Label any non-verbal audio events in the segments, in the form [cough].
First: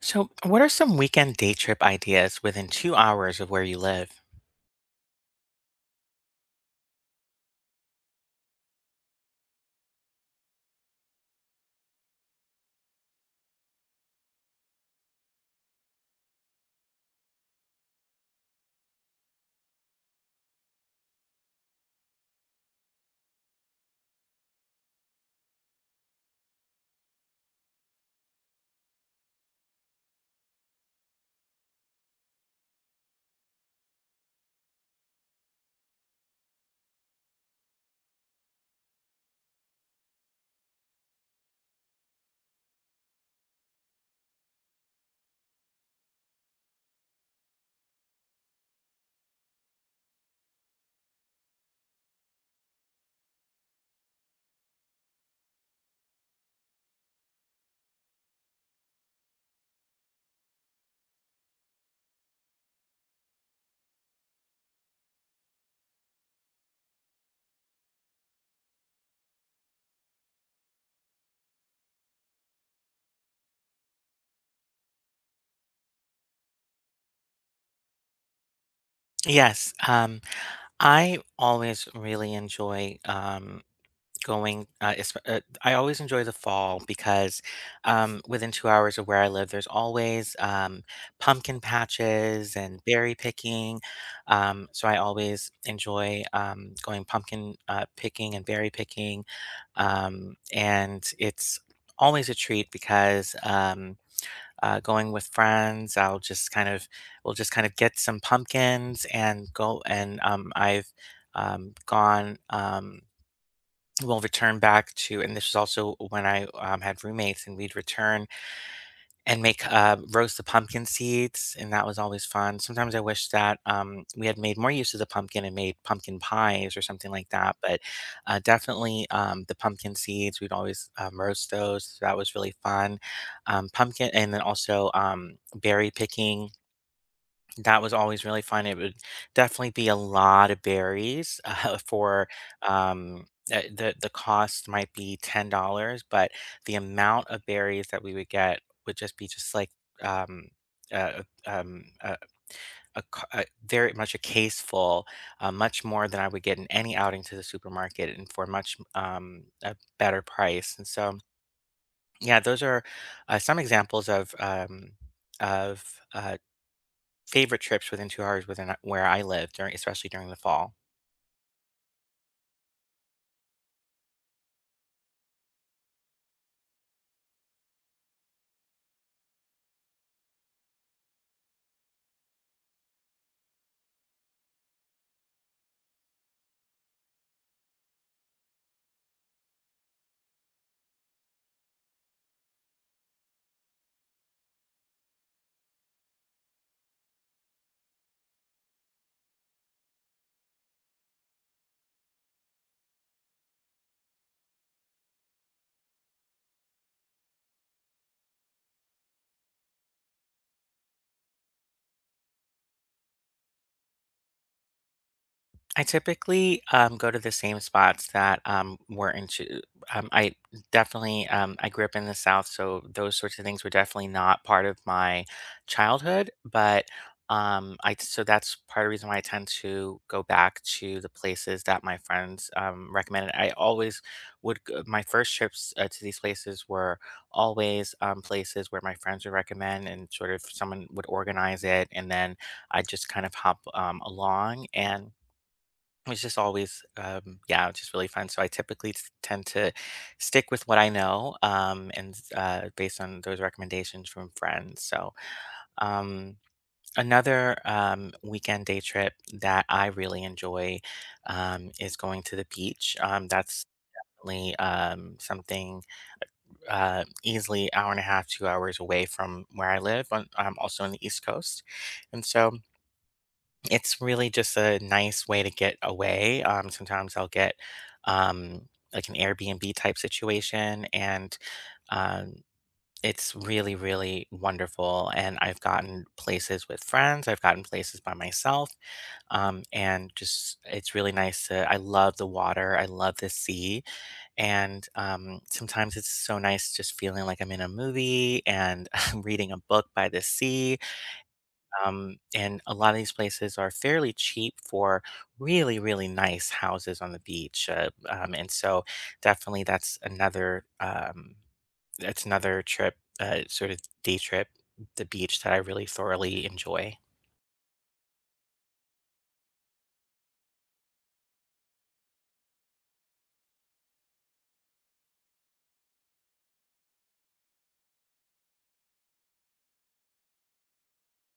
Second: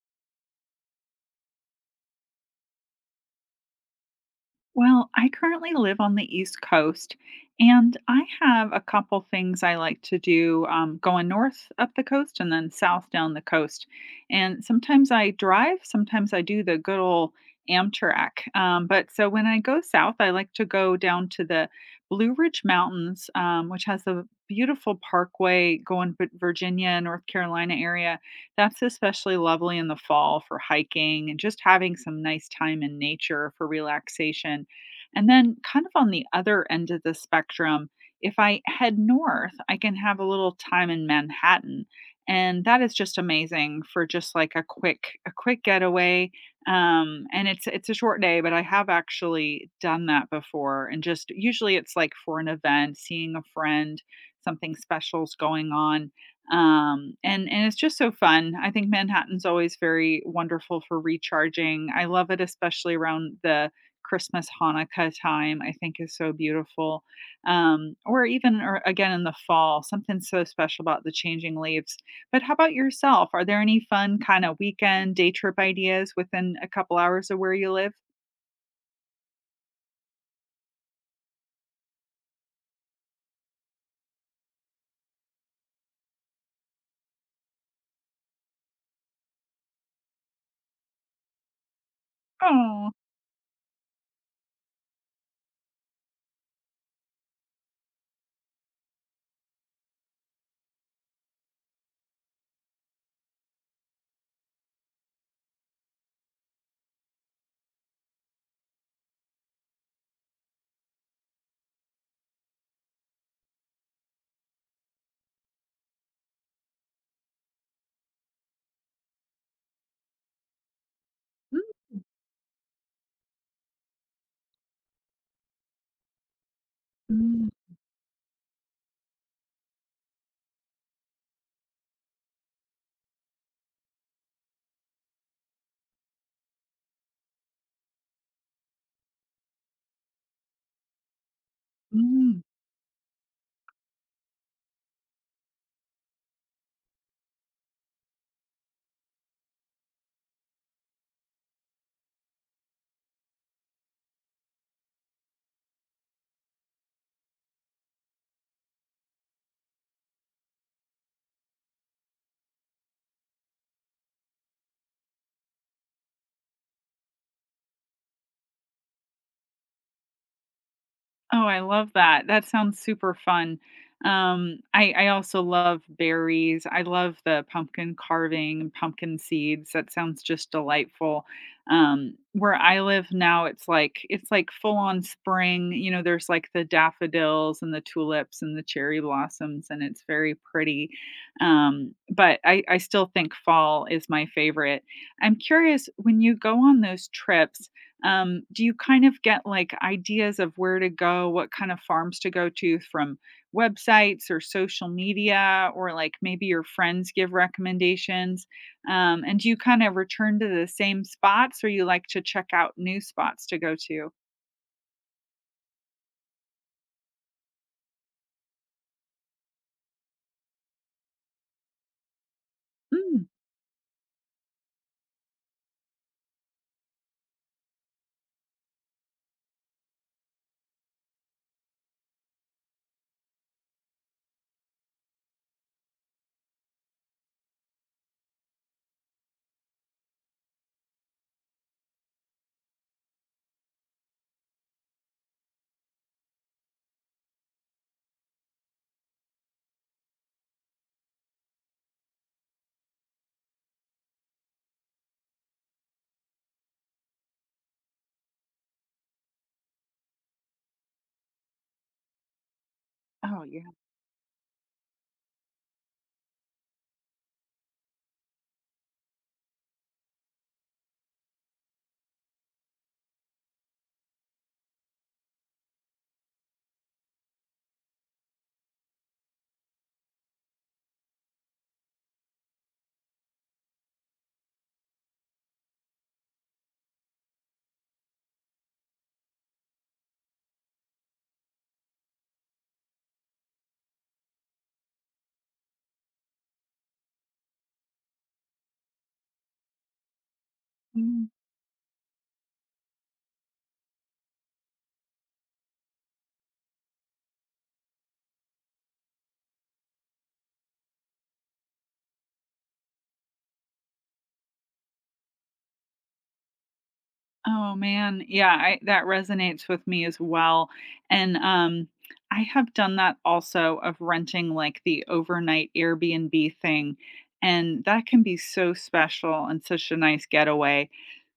So, what are some weekend day trip ideas within two hours of where you live? Well, I currently live on the East Coast, and I have a couple things I like to do, going north up the coast and then south down the coast. And sometimes I drive, sometimes I do the good old Amtrak. But so when I go south, I like to go down to the Blue Ridge Mountains, which has a beautiful parkway going to Virginia, North Carolina area. That's especially lovely in the fall for hiking and just having some nice time in nature for relaxation, and then, kind of on the other end of the spectrum, if I head north, I can have a little time in Manhattan. And that is just amazing for just like a quick getaway. And it's a short day, but I have actually done that before. And just usually it's like for an event, seeing a friend, something special's going on. And it's just so fun. I think Manhattan's always very wonderful for recharging. I love it, especially around the Christmas, Hanukkah time, I think is so beautiful. Or again in the fall, something so special about the changing leaves. But how about yourself? Are there any fun kind of weekend day trip ideas within a couple hours of where you live? Yes, I always really enjoy I always enjoy the fall because within two hours of where I live, there's always pumpkin patches and Oh. berry picking. So I always enjoy going pumpkin picking and berry picking, and it's always a treat because going with friends. I'll just kind of we'll just kind of get some pumpkins and go, and I've gone. We'll return back to, and this is also when I had roommates, and we'd return and roast the pumpkin seeds, Mm, and that was always fun. Sometimes I wish that, we had made more use of the pumpkin and made pumpkin pies or something like mm, that, but definitely, the pumpkin seeds, we'd always, roast those. That was really fun. Pumpkin, and then also, berry picking, that was always really fun. It would definitely be a lot of berries [laughs] for mm. um, the cost might be $10, but the amount of berries that we would get would just be just like um, uh, um, a, a, very much a case full, much more than I would get in any outing to the supermarket, and for much a better price. And so, yeah, those are some examples of of uh, favorite trips within 2 hours within, where I live during, especially during the fall. Oh, I love that. That sounds super fun. I also love berries. I love the pumpkin carving, pumpkin seeds. That sounds just delightful. Where I live now, it's like full on spring. You know, there's like the daffodils and the tulips and the cherry blossoms, and it's very pretty. But I still think fall is my favorite. I'm curious when you go on those trips, do you kind of get like ideas of where to go, what kind of farms to go to from websites or social media, or like maybe your friends give recommendations? And do you kind of return to the same spots or you like to check out new spots to go to? I typically, go to the same spots that, were into I definitely, I grew up in the South, so those Mm. sorts of things were definitely not part of my childhood, but, I so that's part of the reason why I tend to go back to the places that my friends, recommended. I always would g my first trips, to these places were always, places where my friends would recommend, and sort of someone would organize it, and then I just kind of hop, along. And it's just always, yeah, just really fun. So I typically tend to stick with what I know, and based on those recommendations from friends. So, um, another weekend day trip that I really enjoy is going to the beach. Oh, That's yeah. definitely, something easily hour and a half, two hours away from where I live on. I'm also on the East Coast, and so it's really just a nice way to get away. Sometimes I'll get um, like an Airbnb type situation, and um, it's really, really wonderful. And I've gotten places with friends, I've gotten places by myself, and just it's really nice to. I love the water, I love the sea, and sometimes it's so nice just feeling like I'm in a movie and [laughs] I'm reading a book by the sea, Mm. And a lot of these places are fairly cheap for really, really nice houses on the beach. And so definitely that's another, that's another trip, sort of day trip, the beach, that I really thoroughly enjoy. Oh man, yeah, I, that resonates with me as well. And I have done that also of renting like the overnight Airbnb thing, and that can be so special and such a nice getaway.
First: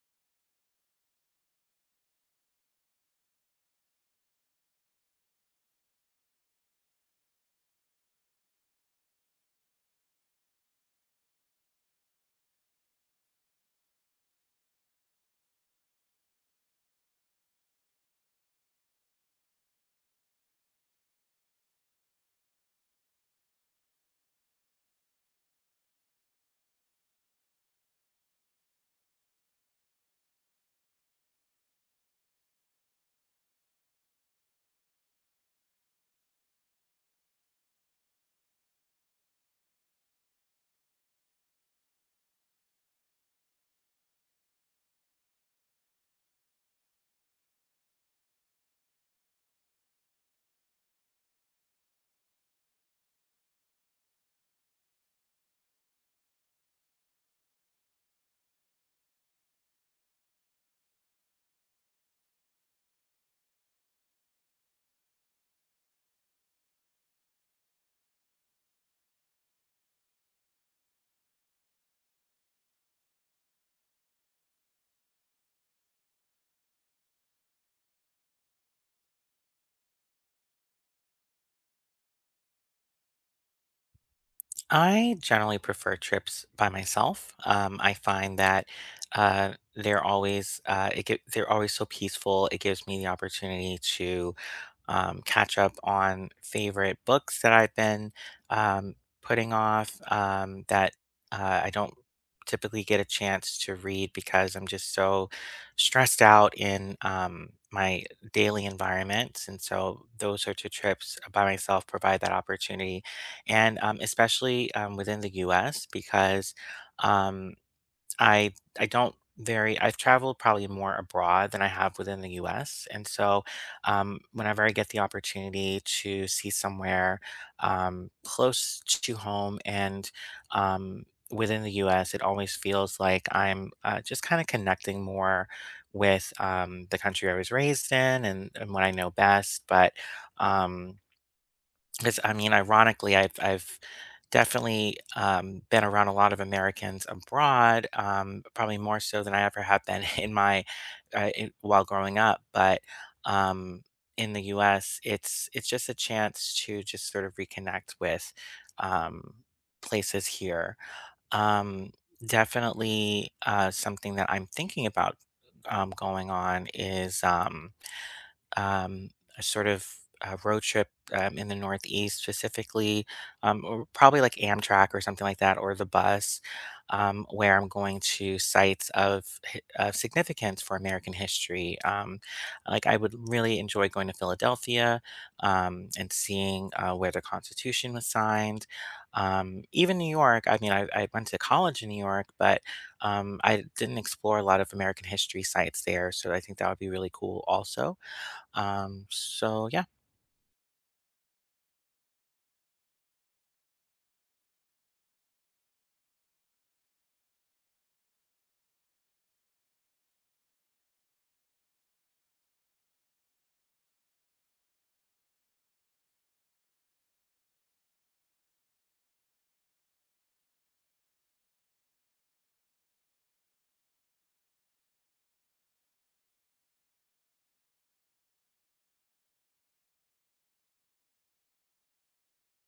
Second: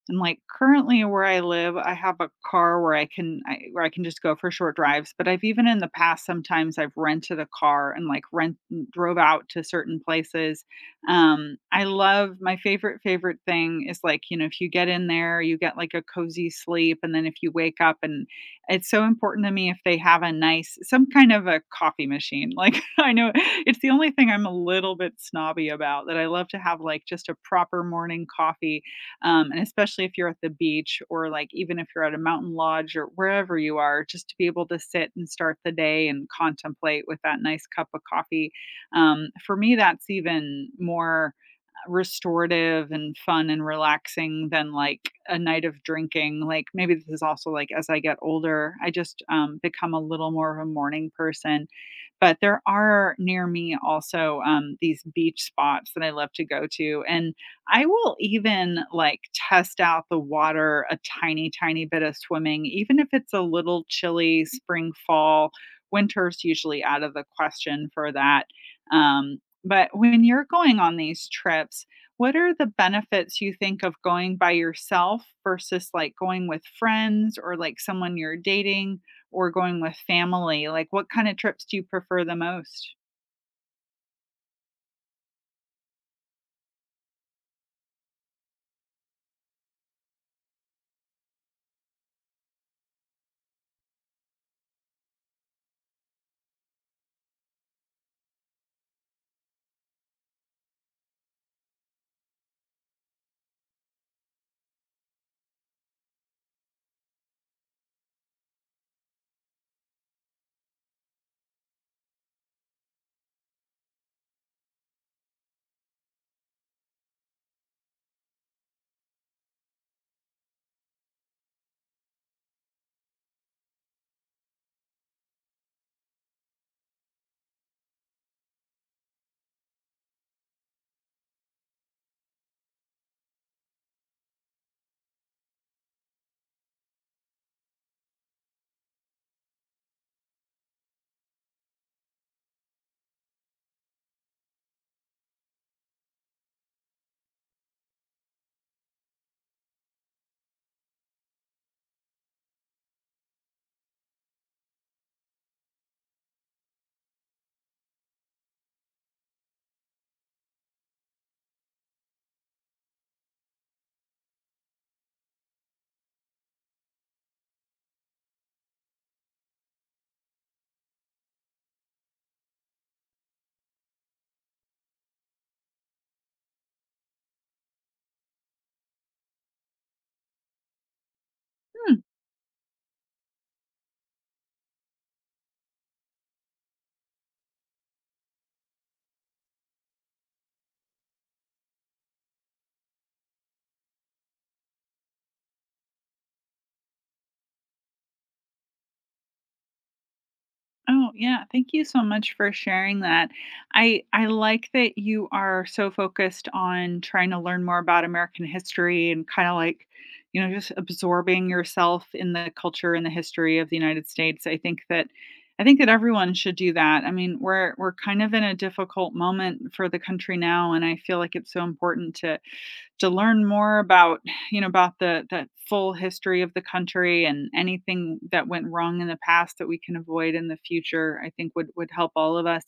And, like, currently where I live, I have a car where I can just go for short drives, but I've even in the past, sometimes I've rented a car and, like, rent drove out to certain places. I love my favorite, favorite thing is, like, you know, if you get in there, you get, like, a cozy sleep, and then if you wake up and it's so important to me if they have a nice some kind of a coffee machine, like, [laughs] I know it's the only thing I'm a little bit snobby about that I love to have, like, just a proper morning coffee, and especially if you're at the beach or like even if you're at a mountain lodge or wherever you are, just to be able to sit and start the day and contemplate with that nice cup of coffee. For me, that's even more restorative and fun and relaxing than like a night of drinking. Like maybe this is also like as I get older, I just become a little more of a morning person. But there are near me also these beach spots that I love to go to. And I will even like test out the water a tiny, tiny bit of swimming, even if it's a little chilly spring, fall. Winter's usually out of the question for that. Um, but when you're going on these trips, what are the benefits you think of going by yourself versus like going with friends or like someone you're dating or going with family? Like, what kind of trips do you prefer the most? I generally prefer trips by myself. I find that they're always so peaceful. It gives me the opportunity to catch up on favorite books that I've been um, putting off , that I don't typically get a chance to read because I'm just so stressed out in my daily environments. And so those sorts of trips by myself provide that opportunity, and especially within the U.S., because um, I I don't very I've traveled probably more abroad than I have within the U.S. And so, whenever I get the opportunity to see somewhere close to home and um, within the U.S., it always feels like I'm just kind of connecting more with the country I was raised in, and what I know best. But um, because, I mean, ironically, I've definitely been around a lot of Americans abroad, probably more so than I ever have been [laughs] in my while growing up. But um, in the U.S., it's just a chance to just sort of reconnect with um, places here. Um, Definitely something that I'm thinking about going on is. Um, a sort of road trip in the Northeast specifically, or probably like Amtrak or something like that, or the bus, where I'm going to sites of, of significance for American history. Like, I would really enjoy going to Philadelphia and seeing where the Constitution was signed. Even New York. I mean, I went to college in New York, but I didn't explore a lot of American history sites there. So I think that would be really cool also. So yeah. Oh, yeah. Thank you so much for sharing that. I like that you are so focused on trying to learn more about American history and kind of like, you know, just absorbing yourself in the culture and the history of the United States. I think that everyone should do that. I mean, we're kind of in a difficult moment for the country now, and I feel like it's so important to learn more about, you know, about the full history of the country, and anything that went wrong in the past that we can avoid in the future, I think would help all of us.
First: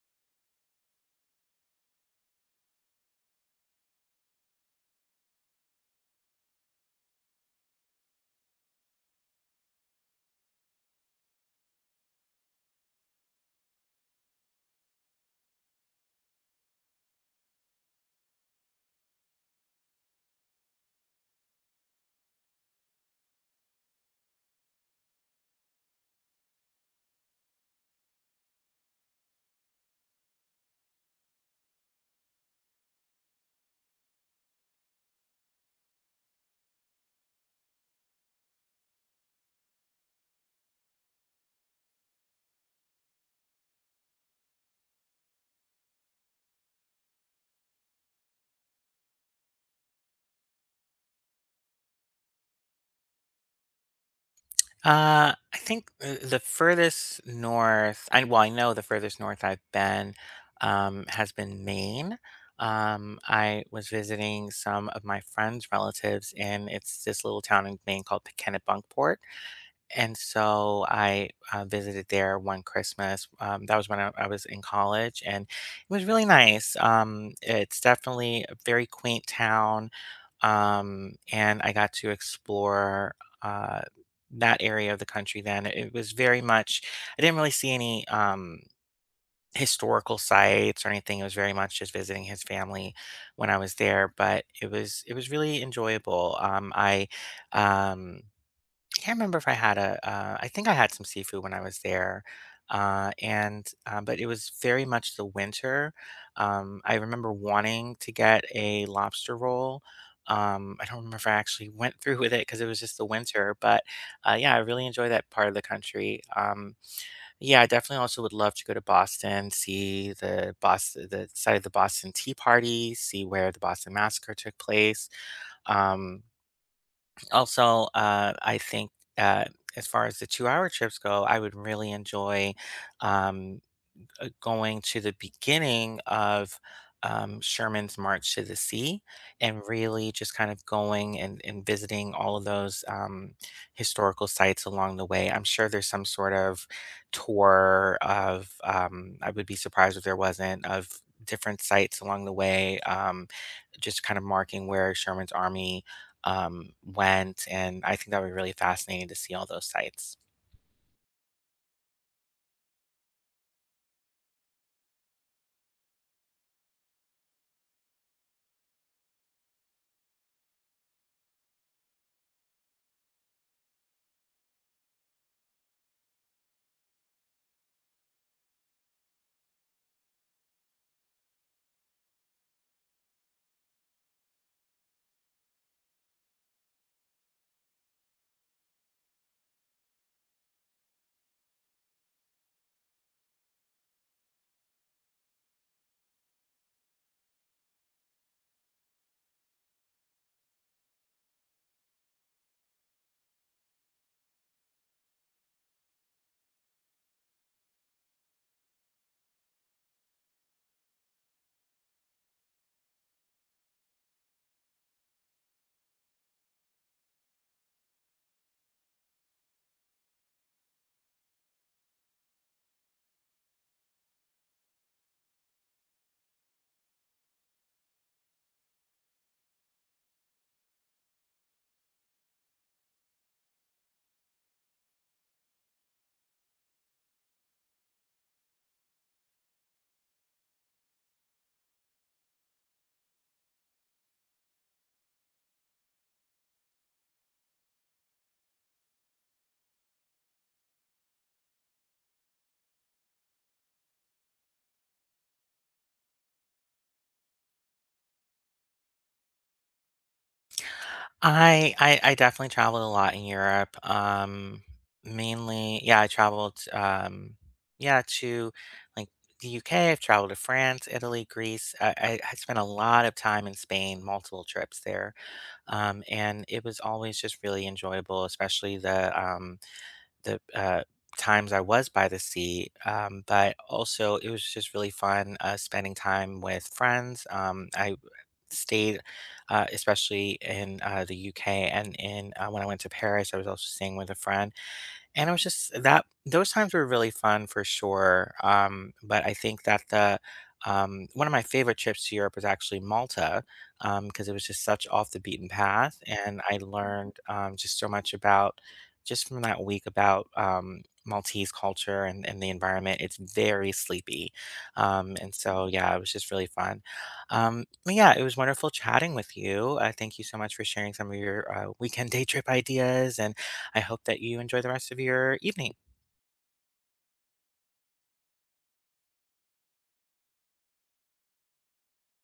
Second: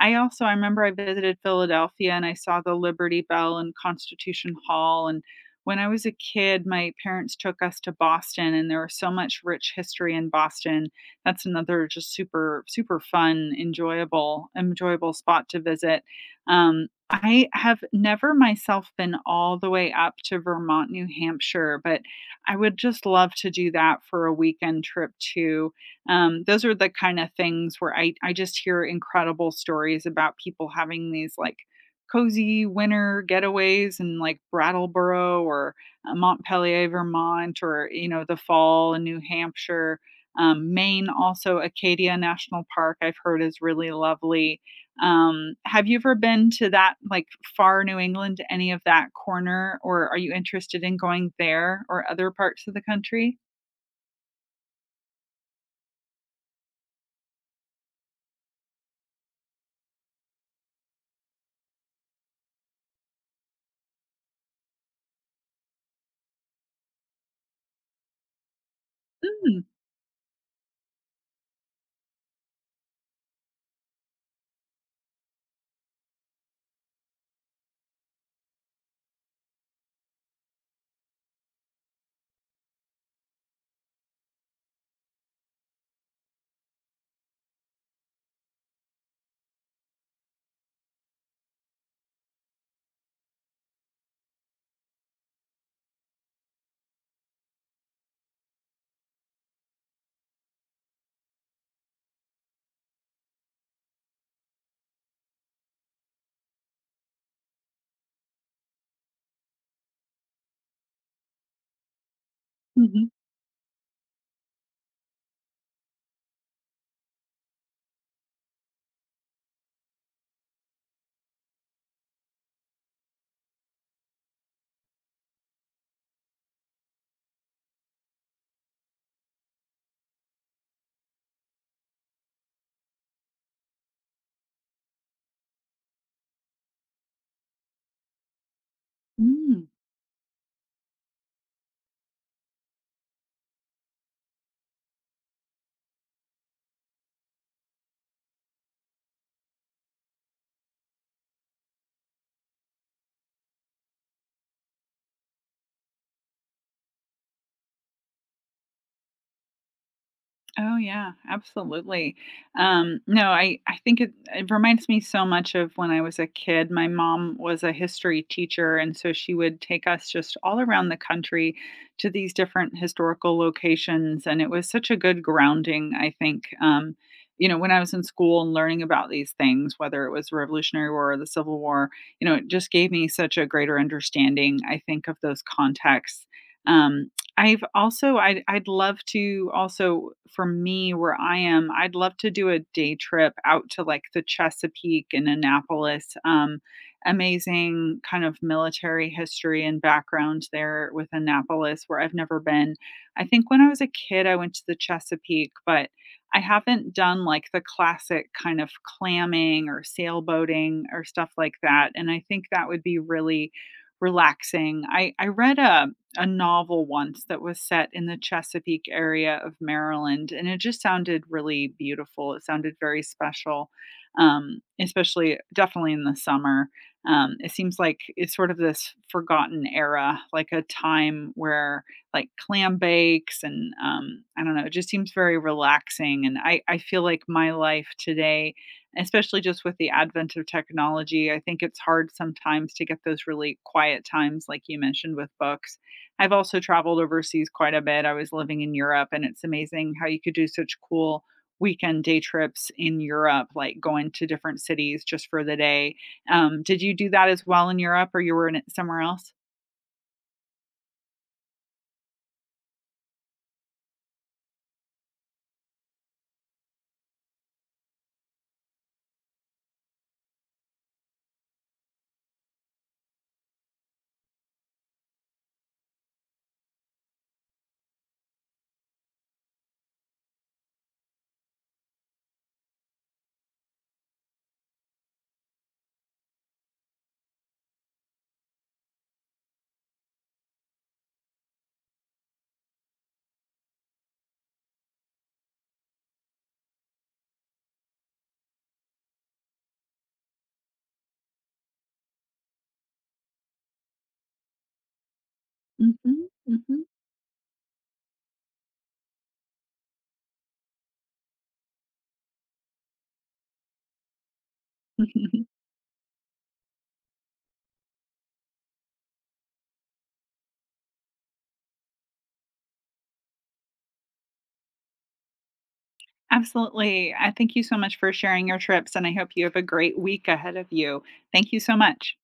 I remember I visited Philadelphia and I saw the Liberty Bell and Constitution Hall, and when I was a kid, my parents took us to Boston and there was so much rich history in Boston. That's another just super super fun, enjoyable enjoyable spot to visit. Um, I have never myself been all the way up to Vermont, New Hampshire, but I would just love to do that for a weekend trip too. Those are the kind of things where I just hear incredible stories about people having these like cozy winter getaways in like Brattleboro or Montpelier, Vermont, or, you know, the fall in New Hampshire. Maine, also Acadia National Park, I've heard is really lovely, have you ever been to that, like, far New England, any of that corner, or are you interested in going there or other parts of the country? I think the furthest north, I well, I know the furthest north I've been has been Maine. I was visiting some of my friends' relatives, and it's this little town in Maine called Kennebunkport. Mm, And so I visited there one Christmas. That was when I was in college, and it was really nice. It's definitely a very quaint town, and I got to explore uh, that area of the country. Then it was very much, I didn't really see any historical sites or anything. It was very much just visiting his family when I was there, but it was really enjoyable. I um, can't remember if I had a, I think I had some seafood when I was there, and but it was very much the winter. I remember wanting to get a lobster roll. I don't remember if I actually [laughs] went through with it, because it was just the mhm, winter. But yeah, I really enjoy that part of the country. Yeah, I definitely also would love to go to Boston, see the Boston, the site of the Boston Tea Party, see where the Boston Massacre took place. Um, also, I think, uh, as far as the two-hour trips go, I would really enjoy, um going to the beginning of Sherman's March to the Sea, and mm. really just kind of going and, visiting all of those historical sites along the way. I'm sure there's some sort of tour of, I would be surprised if there wasn't, of different sites along the way, just kind of marking where Sherman's army went. And I think that would be really fascinating to see all those sites. Oh yeah, absolutely. No, I think it, it reminds me so much of when I was a kid. My mom was a history teacher, and so she would take us just all around the country to these different historical locations, and it was such a good grounding. I think, you know, when I was in school and learning about these things, whether it was the Revolutionary War or the Civil War, you know, it just gave me such a greater understanding. I think of those contexts. Um, I'd love to also for me, where I am, I'd love to do a day trip out to, like, the Chesapeake and Annapolis, amazing kind of military history and background there with Annapolis, where I've never been. I think when I was a kid, I went to the Chesapeake, but I haven't done, like, the classic kind of clamming or sailboating or stuff like that, and I think that would be really relaxing. I read a novel once that was set in the Chesapeake area of Maryland, and it just sounded really beautiful. It sounded very special, especially definitely in the summer. It seems like it's sort of this forgotten era, like a time where like clam bakes and I don't know, it just seems very relaxing. And I feel like my life today, especially just with the advent of technology, I think it's hard sometimes to get those really quiet times, like you mentioned with books. I've also traveled overseas quite a bit. I was living in Europe, and it's amazing how you could do such cool weekend day trips in Europe, like going to different cities just for the day. Did you do that as well in Europe, or you were in it somewhere else? I definitely traveled a lot in Europe. Mainly, to, like, the UK. I've traveled to France, Italy, Greece. I spent a lot of time in Spain, multiple trips there. And it was always just really enjoyable, especially the the uh, times I was by the sea, but also it was just really fun spending time with friends. I stayed, especially in, the UK, and in, when I went to Paris, I was also staying with a friend, and it was just that those times were really fun for sure. But I think that the, one of my favorite trips to Europe was actually Malta, because it was just such off the beaten path, Mhm, and I mhm. learned, just so much about, just from that week, about Maltese culture, and, the environment. It's very sleepy, and [laughs] so yeah, it was just really fun. But yeah, it was wonderful chatting with you. Thank you so much for sharing some of your weekend [laughs] day trip ideas, and I hope that you enjoy the rest of your evening. Absolutely. I thank you so much for sharing your trips, and I hope you have a great week ahead of you. Thank you so much.